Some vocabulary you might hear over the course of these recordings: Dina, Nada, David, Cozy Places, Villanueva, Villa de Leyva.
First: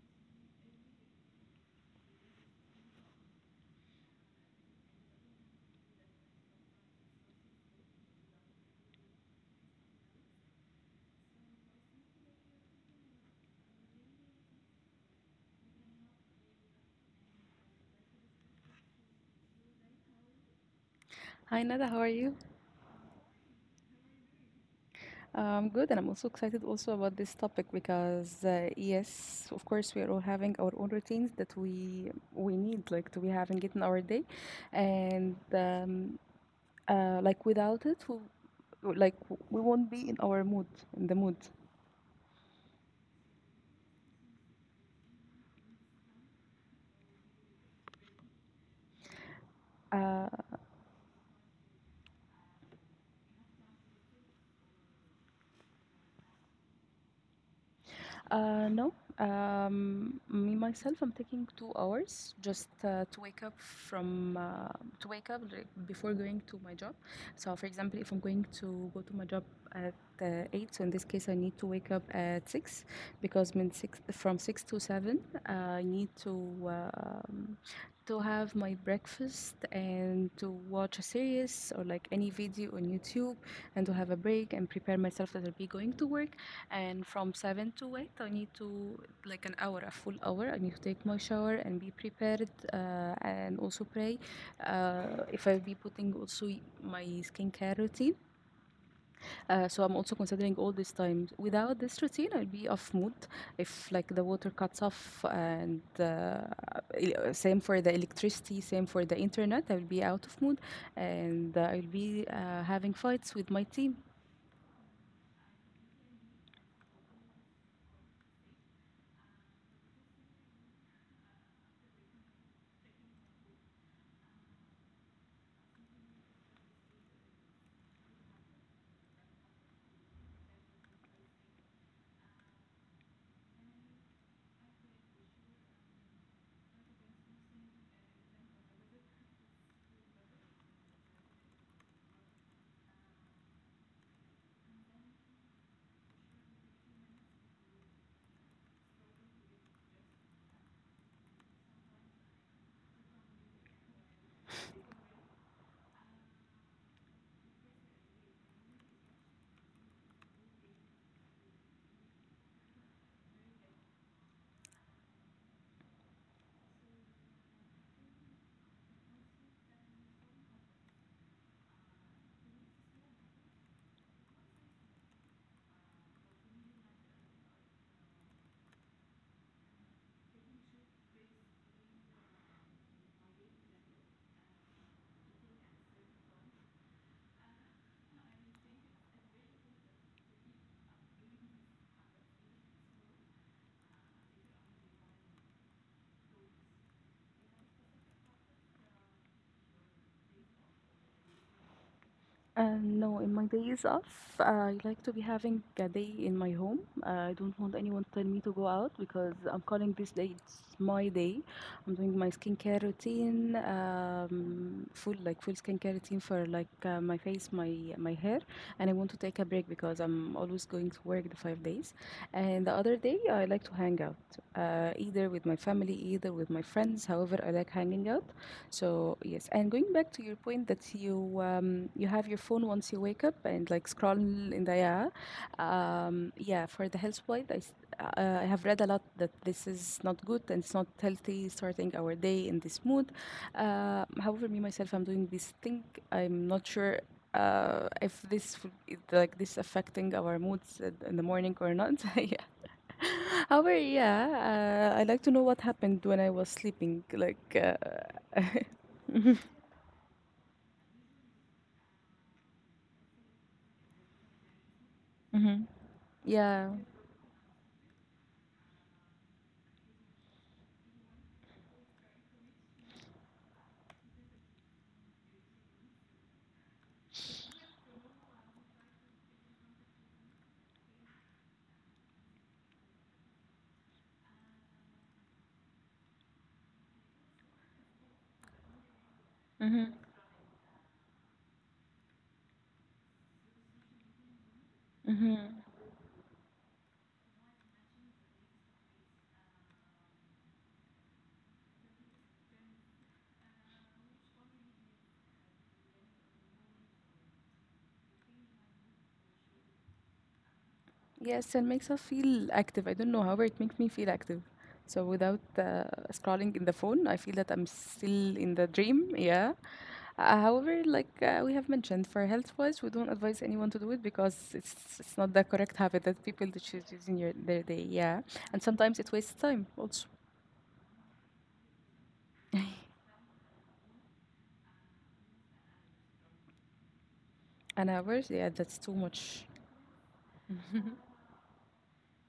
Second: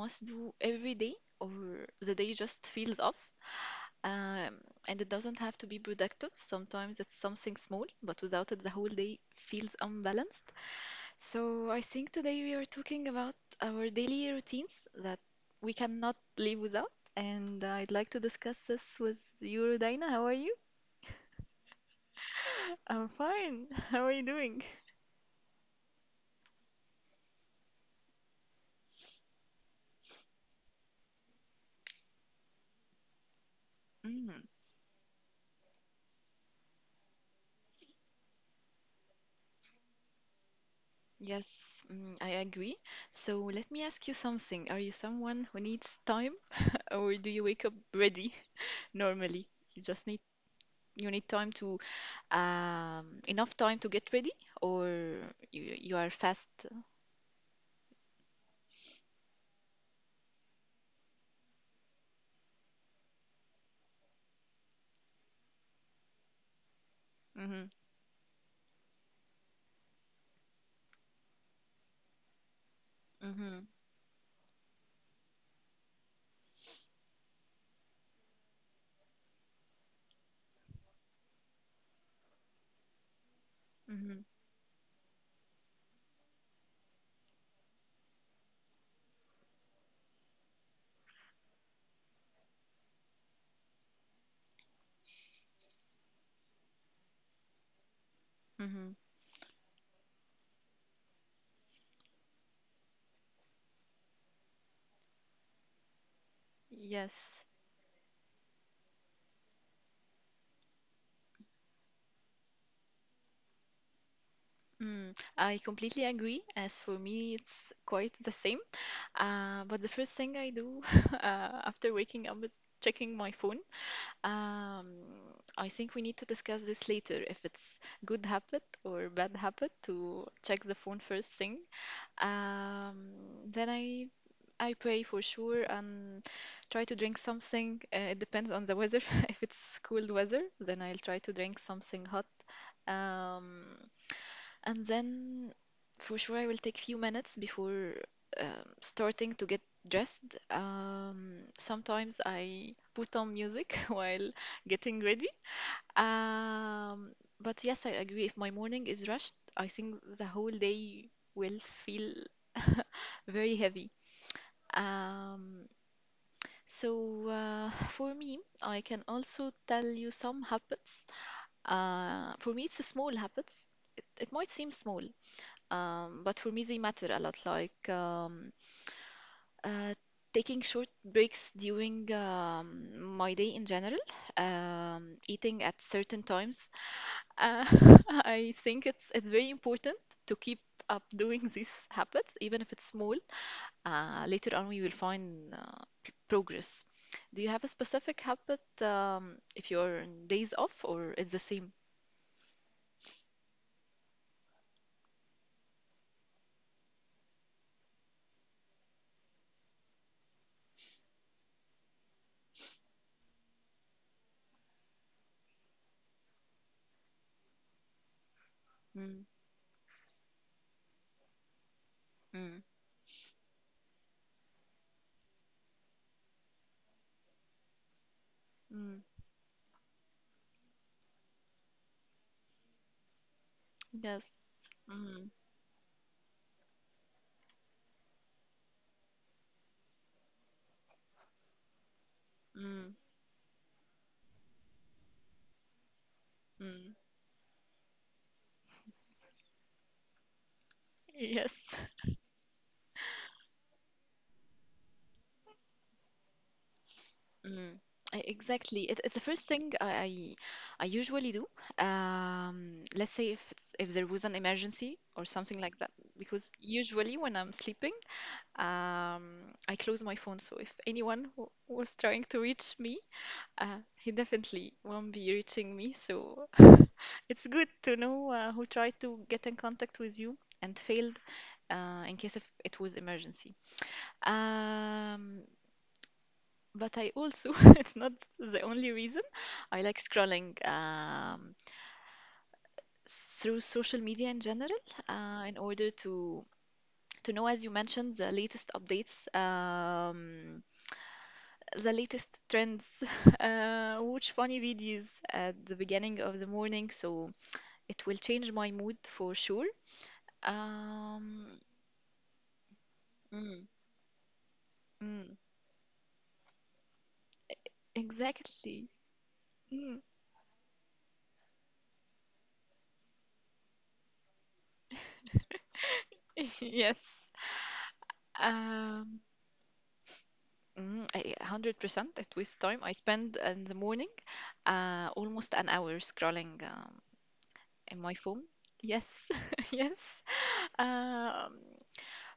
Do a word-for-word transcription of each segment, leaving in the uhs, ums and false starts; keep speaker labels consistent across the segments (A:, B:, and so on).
A: must do every day, or the day just feels off. Um, and it doesn't have to be productive. Sometimes it's something small, but without it, the whole day feels unbalanced. So I think today we are talking about our daily routines that we cannot live without. And I'd like to discuss this with you, Dina. How are you?
B: Hi Nada, how are you?
A: I'm fine. How are you doing?
B: I'm good, and I'm also excited also about this topic because uh, yes, of course, we are all having our own routines that we we need like to be having it in our day, and um, uh, like without it, we, like we won't be in our mood, in the mood.
A: Yes, mm, I agree. So let me ask you something. Are you someone who needs time, or do you wake up ready normally? You just need
B: Uh,
A: you need time to um, enough time to get ready, or you you are fast.
B: Uh, no, um, Me myself, I'm taking two hours just uh, to wake up from uh, to wake up like, before going to my job. So,
A: Mm-hmm,
B: for example, if I'm going to go to my job at uh, eight, so in this case, I need to wake up at six because
A: mm-hmm,
B: min six, from six to seven, uh, I need to um, to have my breakfast and to watch a series or like any video on YouTube and to have a
A: mm-hmm,
B: break and prepare myself that I'll be going to work, and from seven to eight I need to, like an hour, a full hour I need to take my shower and be prepared uh, and also pray uh, if I'll be putting also my skincare routine.
A: mm-hmm.
B: Uh, so I'm also considering all these times. Without this routine, I'll be off mood if like the water cuts off and uh, el-
A: Yes.
B: same for the electricity, same for the internet, I'll be out of mood and uh, I'll be uh, having fights with my team.
A: Mm, I completely agree. As for me, it's quite the same. Uh, but the first thing I do uh, after waking up is checking my phone. Um, I think we need to discuss this later if it's good habit or bad habit to check the phone first thing. Um, then I I pray for sure and try to drink something. Uh, it depends on the weather. If it's cold weather, then I'll try to drink something hot. Um, and then for sure I will take few minutes before um, starting to get dressed. Um, sometimes I put on music while getting ready. Um, but yes, I agree. If my morning is rushed, I think the whole day will feel very heavy. Um, so uh, for me, I can also tell you some habits. Uh, for me, it's a small habits. It, it might seem small, um, but for me, they matter a lot, like um, uh, taking short breaks during um, my day in general, um, eating at certain times. Uh, I think it's it's very important to keep up doing these habits, even if it's small. Uh, later on, we will find uh, p- progress. Do you have a specific habit um, if you're on days off, or it's the same?
B: Uh, no, in my days off, uh, I like to be having a day in my home. Uh, I don't want anyone to tell me to go out because I'm calling this day it's my day. I'm doing my skincare routine, um, full, like full skincare routine for like uh, my face, my my hair, and I want to
A: Mm,
B: take a break because I'm always going to work the five days.
A: mm,
B: And the other day, I like to hang out, uh, either with my family, either with my friends. However, I like hanging out.
A: mm.
B: So yes, and going back to your point that you um, you have your phone once you wake up and like scroll
A: Yes.
B: in the, yeah,
A: Mm,
B: um, yeah. For the health point, I s- uh, I have read a lot that this is not good and it's not healthy starting our day in this
A: mm,
B: mood. Uh, however, me myself, I'm doing this thing. I'm not
A: mm.
B: sure Uh, if this would- it- like this affecting our moods in in the morning
A: Yes.
B: or not. Yeah, however, yeah, uh, I like to know what happened when I was sleeping like, uh,
A: Mm, e- Exactly. It, it's the first thing I, I I usually do. Um, let's say if it's if there was an emergency or something
B: mhm.
A: like that, because
B: Yeah.
A: usually when I'm sleeping, um, I close my phone. So if anyone w was trying to reach me, uh, he definitely won't be reaching me. So it's good to know uh, who tried to get in contact with you and failed uh, in case if it was emergency. Um, but I also, it's not the only reason. I
B: Mhm.
A: like scrolling um, through social media in general uh, in
B: Mhm.
A: order to to know, as you mentioned, the latest updates, um, the latest trends, uh, watch funny videos at the beginning of the morning. So it will change my mood for sure. Um,
B: Yes, and makes us feel active. I don't know, however, it
A: mm,
B: makes me feel active. So
A: mm,
B: without uh, scrolling in the phone, I feel that I'm still in the
A: exactly.
B: dream. Yeah.
A: Mm,
B: Uh, however, like uh, we have mentioned, for health-wise, we don't advise anyone to do it because it's it's not the correct habit that people that
A: yes.
B: should use your their day. Yeah, and sometimes
A: Um,
B: it wastes time also.
A: Mm, I- one hundred percent it wastes time. I spend uh, in the morning uh, almost an hour scrolling um, in
B: And
A: my
B: hours,
A: phone.
B: yeah, that's too
A: Yes,
B: much.
A: yes. Um,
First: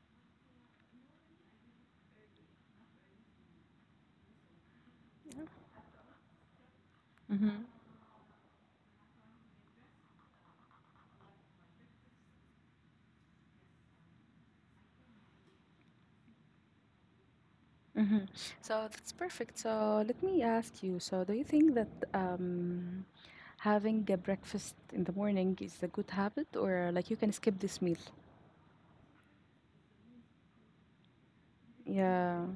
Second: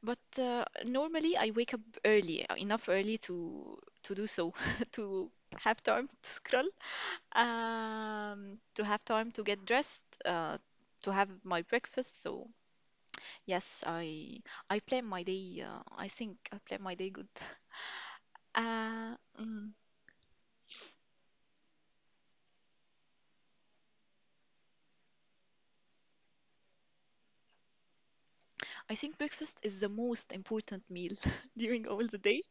A: but uh, normally I wake up early, uh, enough early to to do so, to have time to scroll, um, to have time to get dressed, uh, to have my breakfast. So yes, I I plan my day. Uh, I think I plan my day good.
B: Mm-hmm. So that's
A: Uh,
B: perfect.
A: mm.
B: So let me ask you. So do you think that um, having a breakfast in the morning is a good habit, or like you can skip this meal?
A: I think breakfast is the most important meal during all the
B: Yeah.
A: day.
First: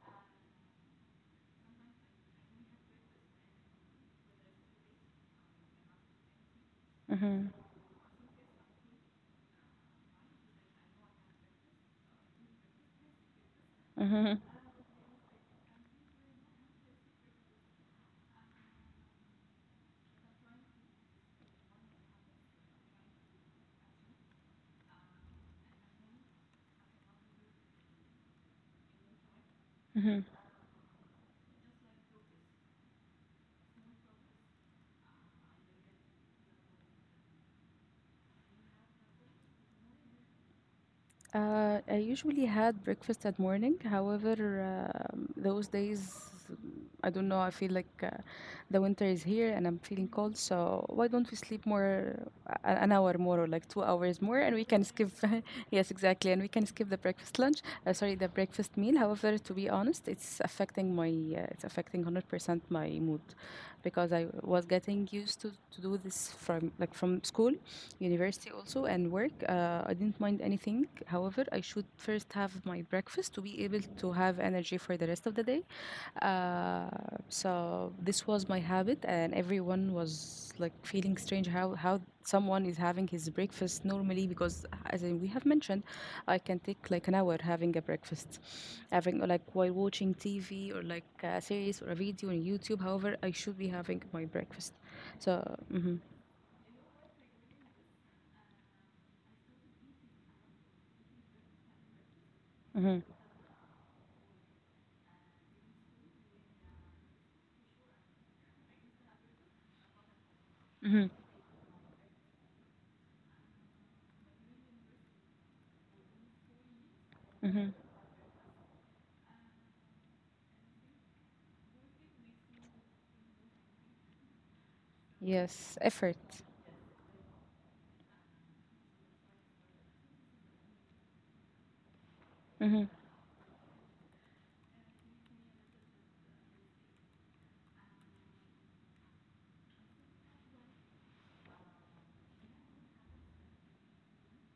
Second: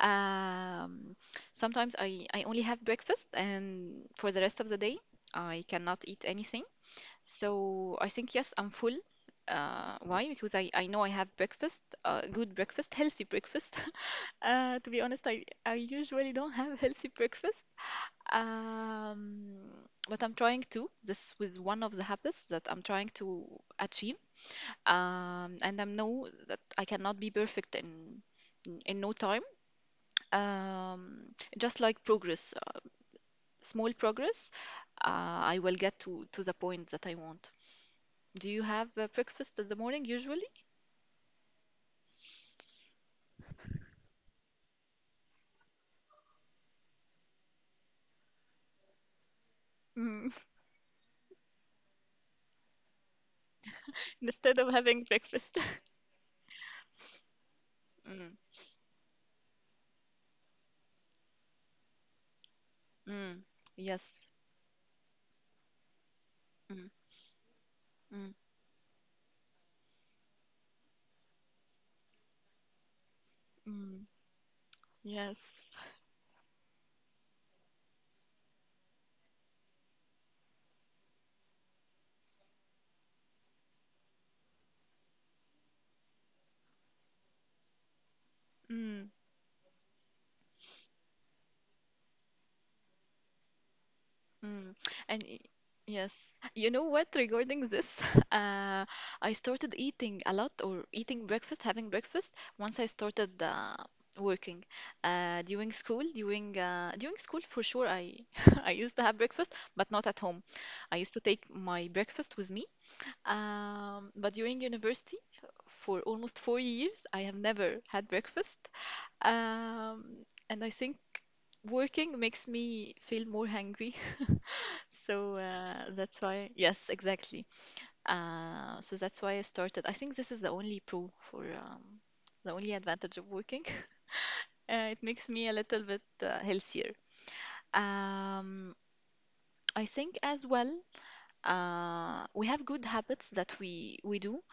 A: Um, Sometimes I, I only have breakfast, and for the rest of the day, I cannot eat anything.
B: Mm-hmm.
A: So I think, yes, I'm full. Uh, why? Because I, I know I have breakfast, uh, good breakfast, healthy breakfast.
B: Mm-hmm.
A: Uh, to be honest, I, I usually don't have healthy breakfast. Um, but I'm trying to. This was one of the habits that I'm trying to achieve um, and I know that I cannot be perfect in in in no time.
B: Mm-hmm.
A: Um, just like progress, uh, small progress, uh, I will get to to the point that I want. Do you have uh, breakfast in the morning usually?
B: Uh, I usually had breakfast at morning. However, um, those days, I don't know, I feel like uh, the winter is here and I'm feeling
A: Mm.
B: cold. So why don't we sleep more, uh, an hour more or like two hours more, and
A: Instead
B: we
A: of
B: can
A: having
B: skip,
A: breakfast.
B: yes, exactly, and we can skip the breakfast lunch. Uh, sorry, the
A: Mm,
B: breakfast meal. However, to be honest, it's affecting my, uh, it's affecting one hundred percent my mood,
A: mm,
B: because I
A: yes.
B: was getting used to to do this from
A: Mm,
B: like from school,
A: mm,
B: university also, and work. Uh, I didn't mind anything. However, I should first have my breakfast to be able
A: Mm.
B: to have energy for the rest of the day.
A: Yes.
B: Uh, so this was my habit, and everyone was like feeling strange how how someone is having his breakfast normally because, as I- we have mentioned, I can take like an hour having a breakfast,
A: Mm.
B: having like while watching T V or like a series or a video on YouTube. However, I should be having my breakfast.
A: Mm. And y-
B: So, mm-hmm,
A: yes, you know what? Regarding this, uh, I started eating a lot or eating breakfast, having breakfast once I
B: mm-hmm,
A: started uh, working. Uh, during school, during uh, during school for sure, I I used to have breakfast, but not at home. I
B: mm-hmm,
A: used to take my breakfast with me. Um, but during university, for almost four years, I have
B: mm-hmm.
A: never had breakfast. Um, and I think working makes me feel more hungry so
B: Yes,
A: uh,
B: effort.
A: that's why, yes, exactly. Uh, so that's why I started. I think this is the only pro for um, the only
B: Mm-hmm,
A: advantage of working. Uh, it makes me a little bit uh, healthier. Um, I think as well, uh, we have good habits that we we do.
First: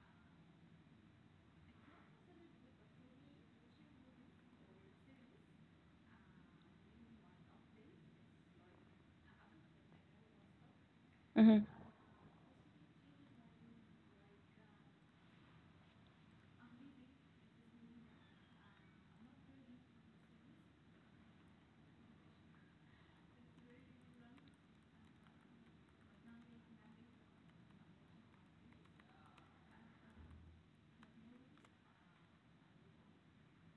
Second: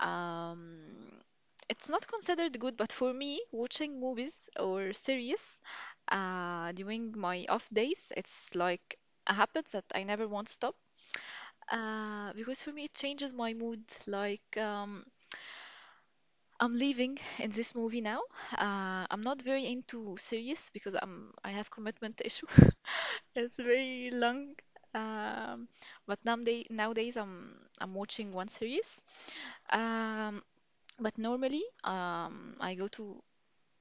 A: Um, it's not considered good, but for me, watching movies or series uh, during my off days, it's like a habit that I never won't stop.
B: mm-hmm.
A: Uh, because for me, it changes my mood. Like, um, I'm leaving in this movie now. Uh, I'm not very into serious because I'm I have commitment issue. It's very long. Um, but nowadays, nowadays I'm I'm watching one series. Um, but normally, um, I go to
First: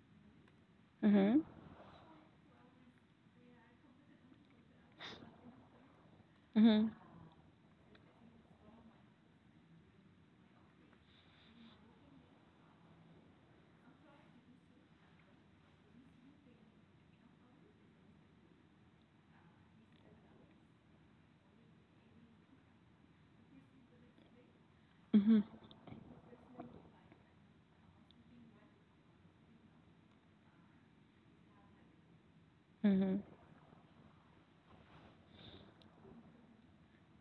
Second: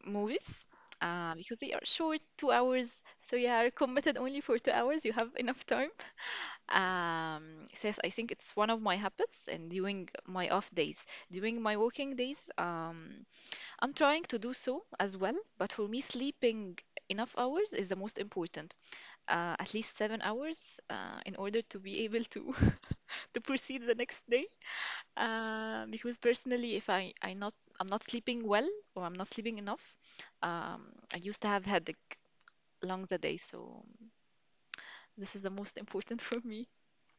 A: movies. Uh,
B: Mhm.
A: because they are short, two hours, so you are committed only for two hours. You have enough time.
B: Mhm.
A: Um, says I think it's one of my habits and during my off days. During my working days, um, I'm trying to do so as well, but for me, sleeping enough hours is the most important. Uh, at least seven hours uh, in order to be able to to proceed the next day.
B: Mhm.
A: Uh, because personally, if I I not I'm not sleeping well or I'm not sleeping enough, um, I used to have headache along the
B: Mhm.
A: day, so this is the most important for me.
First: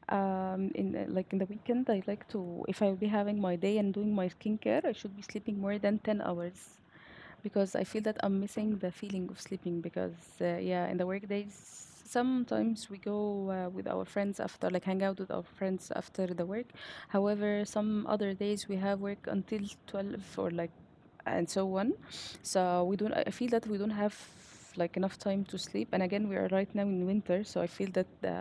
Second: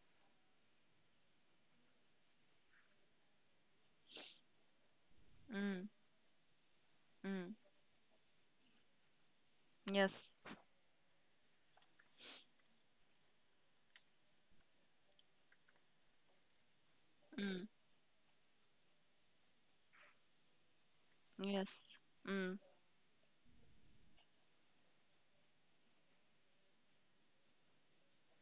B: Um, in the, like in the weekend, I like to if I'll be having my day and doing my skincare, I should be sleeping more
A: Mm,
B: than ten hours,
A: mm,
B: because I feel that I'm missing the feeling of sleeping because
A: yes.
B: uh, yeah, in the workdays sometimes we go uh, with our friends after like hang out with our friends after the work. However, some other days we have work until twelve or like, and so on.
A: Yes. Mm,
B: So we don't, I I feel that we don't have like enough time to sleep, and again we are right now in winter, so I feel that the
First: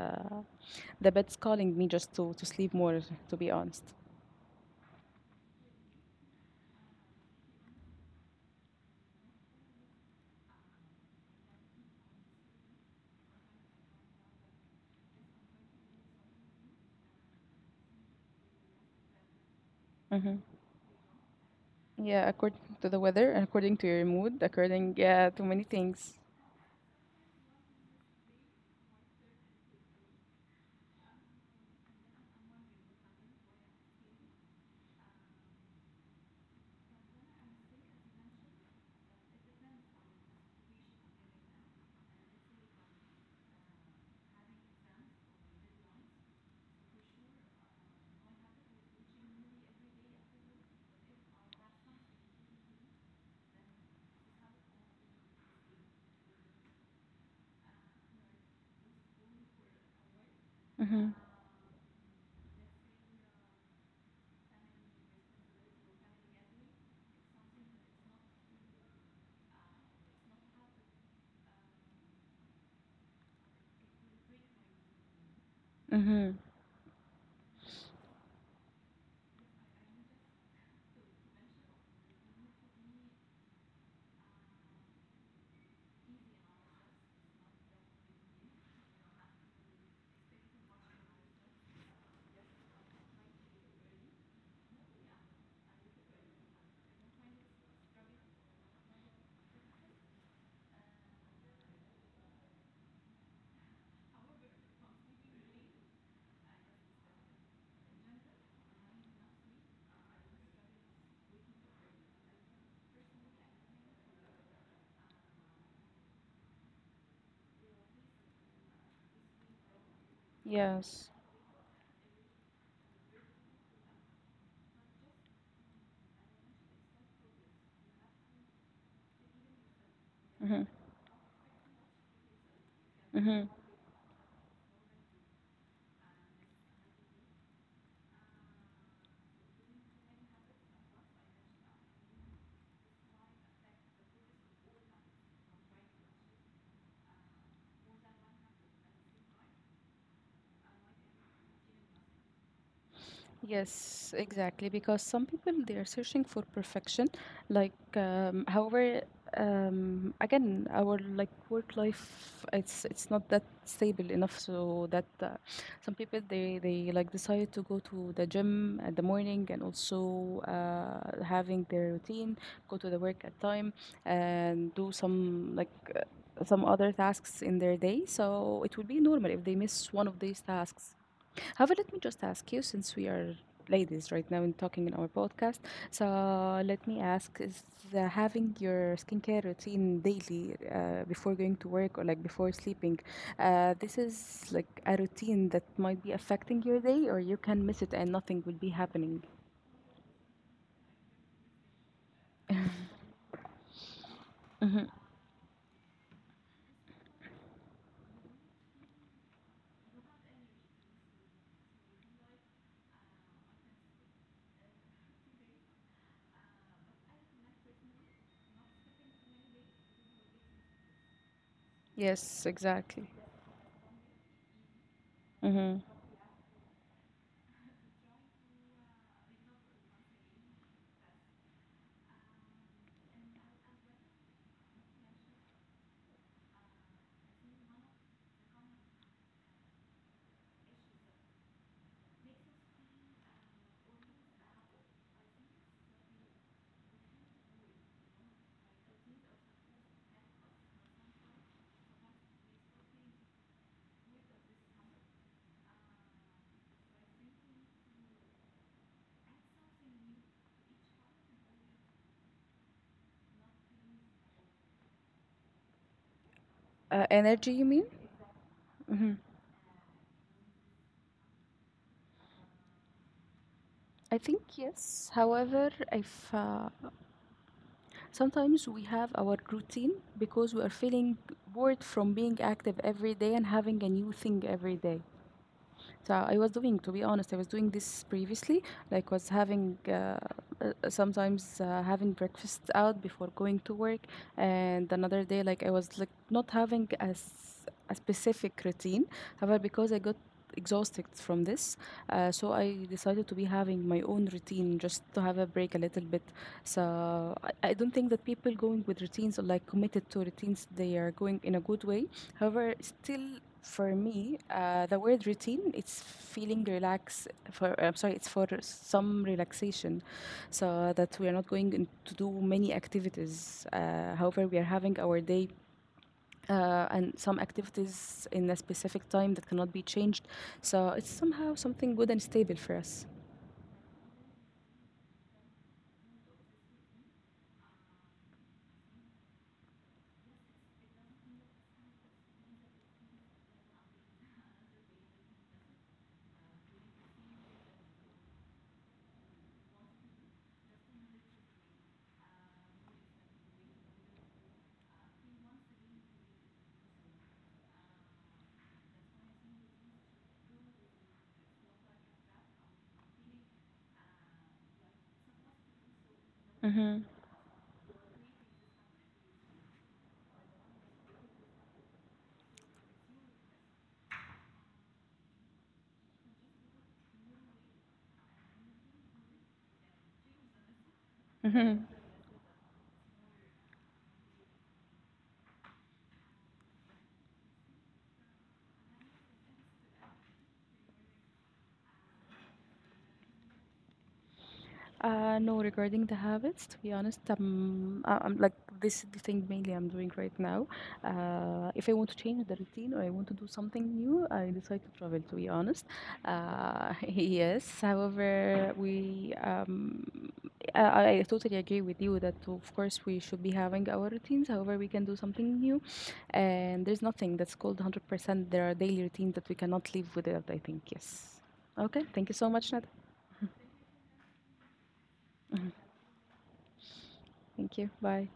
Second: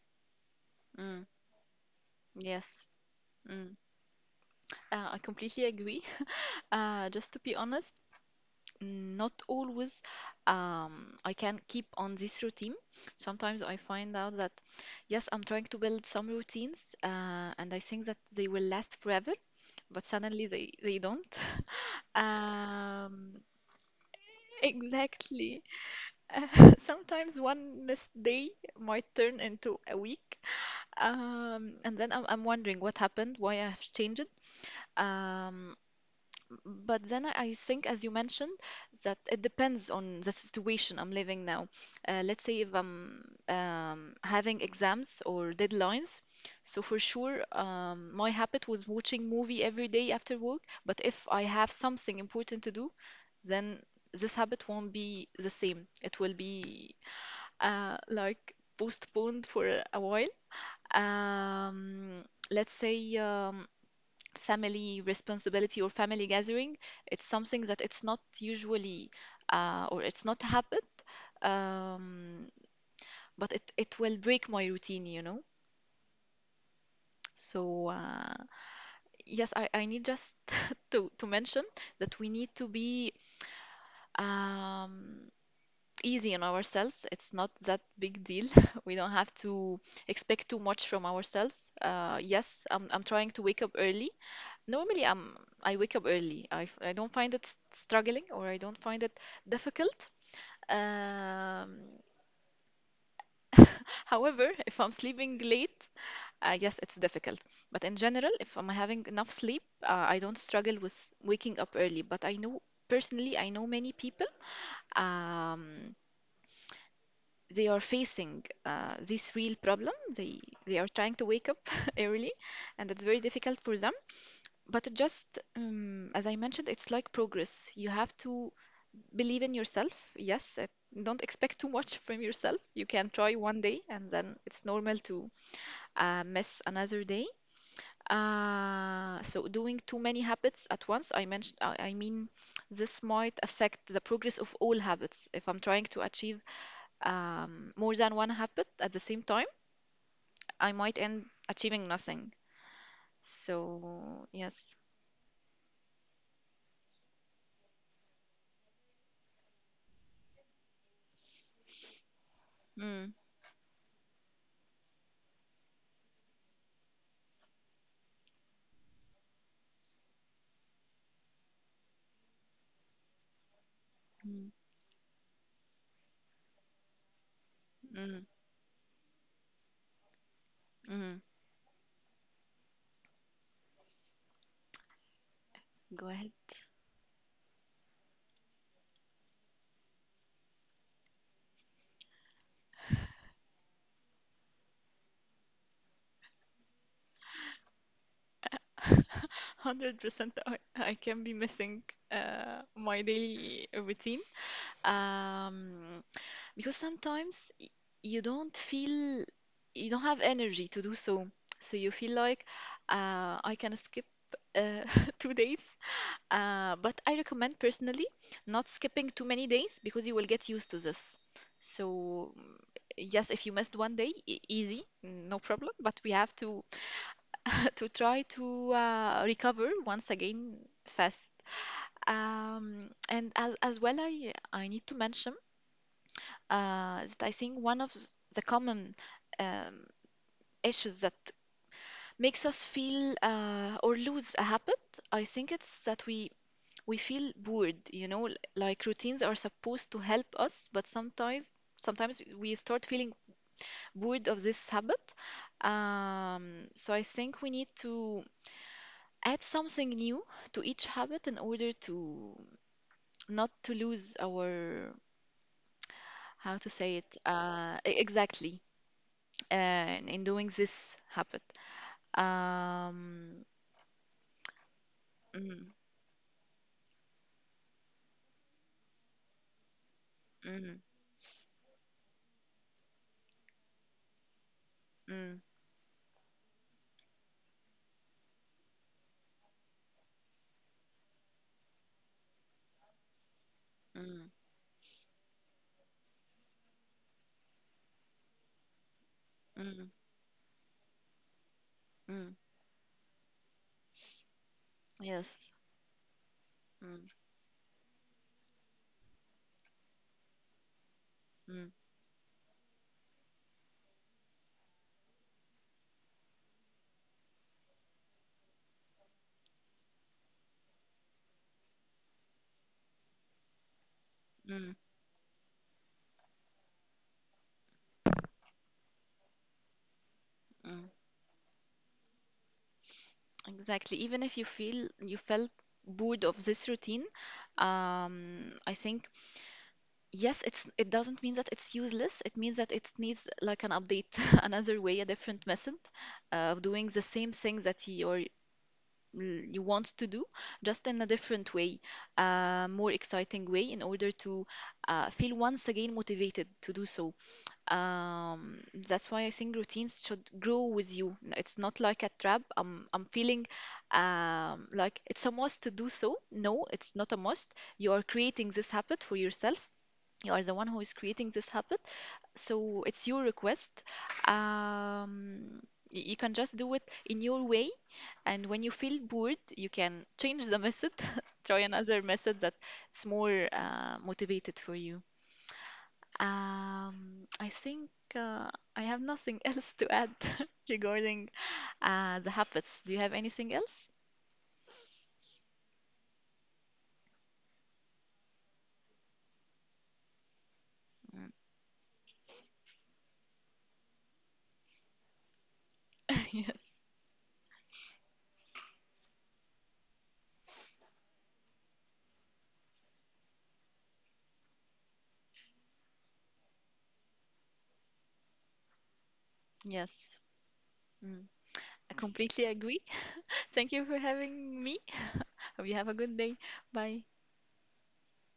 B: the
A: mm,
B: bed's calling me just to to sleep
A: yes.
B: more, to be
A: Mm.
B: honest.
A: Uh, I completely agree. Uh, just to be honest, not always um, I can keep on this routine. Sometimes I find out that, yes, I'm trying to build some routines uh, and I think that they will last forever, but
B: Mhm.
A: suddenly they, they don't.
B: Yeah, according to the weather,
A: Um,
B: according to your mood, according, yeah, to many
A: exactly.
B: things.
A: Sometimes one missed day might turn into a week. Um, and then I'm, I'm wondering what happened, why I have changed. Um, but then I I think, as you mentioned, that it depends on the situation I'm living now. Uh, let's say if I'm um, having exams or deadlines, so for sure, um, my habit was watching movie every day after work. But if I have something important to do, then this habit won't be the same. It will be uh, like postponed for a a while.
B: Mhm.
A: Um, let's say. Um, family responsibility or family gathering it's something that it's not usually uh, or it's not happened um, but it, it will break my routine, you know,
B: Mhm.
A: so uh, yes I, I need just to, to mention that we need to be um, easy on ourselves. It's not that big deal. We don't have to expect too much from ourselves. Uh, yes, I'm, I'm trying to wake up early. Normally, I'm I wake up early. I, f- I don't find it s- struggling or I don't find it difficult. Um, however, if I'm sleeping late, I guess it's difficult. But in general, if I'm having enough sleep, uh, I don't struggle with waking up early. But I know personally, I know many people. Um, they are facing uh, this real problem. They they are
B: Yes.
A: trying to wake up early, and it's very difficult for them. But it just, um, as I mentioned, it's like progress. You have to believe in yourself. Yes,
B: Mhm.
A: it, don't expect too much from yourself. You can try
B: Mhm.
A: one day and then it's normal to uh, miss another day. Uh, so doing too many habits at once, I mentioned, I I mean, this might affect the progress of all habits. If I'm trying to achieve um, more than one habit at the same time, I might end achieving nothing.
B: Yes,
A: So,
B: exactly.
A: yes.
B: Because some people they are searching for perfection. Like, um, however, um, again, our like work life, it's it's
A: Mm,
B: not that stable enough. So that uh, some people they they like decide to go to the gym at the morning and also uh, having their routine, go to the work at time,
A: mm,
B: and do some like some other tasks in their day.
A: mm,
B: So it would be normal if they miss one of these tasks.
A: mm.
B: However, let me just ask you, since we are ladies right now and talking in our podcast,
A: Go
B: so
A: ahead.
B: let me ask: Is uh, having your skincare routine daily uh, before going to work or like before sleeping, uh, this is like a routine that might be affecting your day, or you can miss it and nothing will be happening?
A: one hundred percent I, I can be missing uh, my daily routine
B: Hmm.
A: um, because sometimes y- you don't feel you don't have energy to do so, so you feel like uh, I can skip uh, two days uh, but I recommend personally not skipping too many days because you will get used to this so mm,
B: Yes, exactly.
A: yes. If you missed one day, e- easy, no problem,
B: Mm-hmm.
A: but we have to to try to uh, recover once again fast. Um, and as, as well, I, I need to mention uh, that I think one of the common um, issues that makes us feel uh, or lose a habit, I think it's that we we feel bored, you know, l- like routines are supposed to help us, but sometimes sometimes we start feeling bored of this habit. Um, so I think we need to add something new to each habit in order to not to lose our how to say
B: Uh,
A: it
B: energy, you
A: uh,
B: mean?
A: e- exactly
B: Mm-hmm.
A: uh, in doing this habit um
B: I think yes. However,
A: mm,
B: if uh, sometimes we have our routine because we are
A: mm,
B: feeling bored from being active every day and having a new thing every day.
A: mm,
B: So I was doing, to be honest, I was doing this previously, like was having uh, uh, sometimes uh, having breakfast out before going to work,
A: mm,
B: and another day like I was like not having a, s- a specific routine. However,
A: mm,
B: because I got exhausted from this, uh,
A: mm,
B: so I decided to be having my own routine just to have a
A: yes
B: break a little bit.
A: mm,
B: So I, I don't think that people going with routines or like committed to routines, they are going in a
A: mm,
B: good way. However, still for me, uh, the word routine, it's feeling relaxed for, uh, I'm sorry, it's for some relaxation. So that we are not going in to do many activities. Uh, however, we are
A: mm,
B: having our day uh, and some activities in a specific time that cannot be changed. So
A: mm.
B: it's somehow something good and stable for us.
A: Exactly, even if you feel you felt bored of this routine um I think yes. It's it doesn't mean that it's useless. It means that it needs like an update, another way, a different method uh, of doing the same thing that you're you want to do, just in a different way, a more exciting way, in order to uh, feel once again motivated to do so. Um, that's why I think routines should grow with you. It's not like a trap. I'm I'm feeling um, like it's a must to do so. No, it's
B: Mm-hmm.
A: not a must. You are creating this habit for yourself. You are the one who is creating this habit, so it's your request. um, y- you can just do it in your way, and when you feel bored you can change the method. Try
B: Mm-hmm.
A: another method that is more uh, motivated for you. um, I think uh, I have nothing else to add regarding uh, the habits. Do you have anything else?
B: Uh, no, regarding the habits, to be honest, um, I- I'm like this is the thing mainly I'm doing right now. Uh, if I want to change the routine or I want to do something new, I decide to travel. To be honest,
A: Yes.
B: uh, yes. However, we um, I, I I totally agree with you that of course we should be having our routines. However, we can do something new, and there's nothing that's called one hundred percent. There are daily routines that we cannot live
A: Yes.
B: without. I think
A: Mm.
B: yes.
A: I
B: Okay. Thank you
A: completely
B: so much,
A: agree.
B: Nada.
A: Thank you for having me. Hope you have a good day. Bye.
B: Thank you. Bye.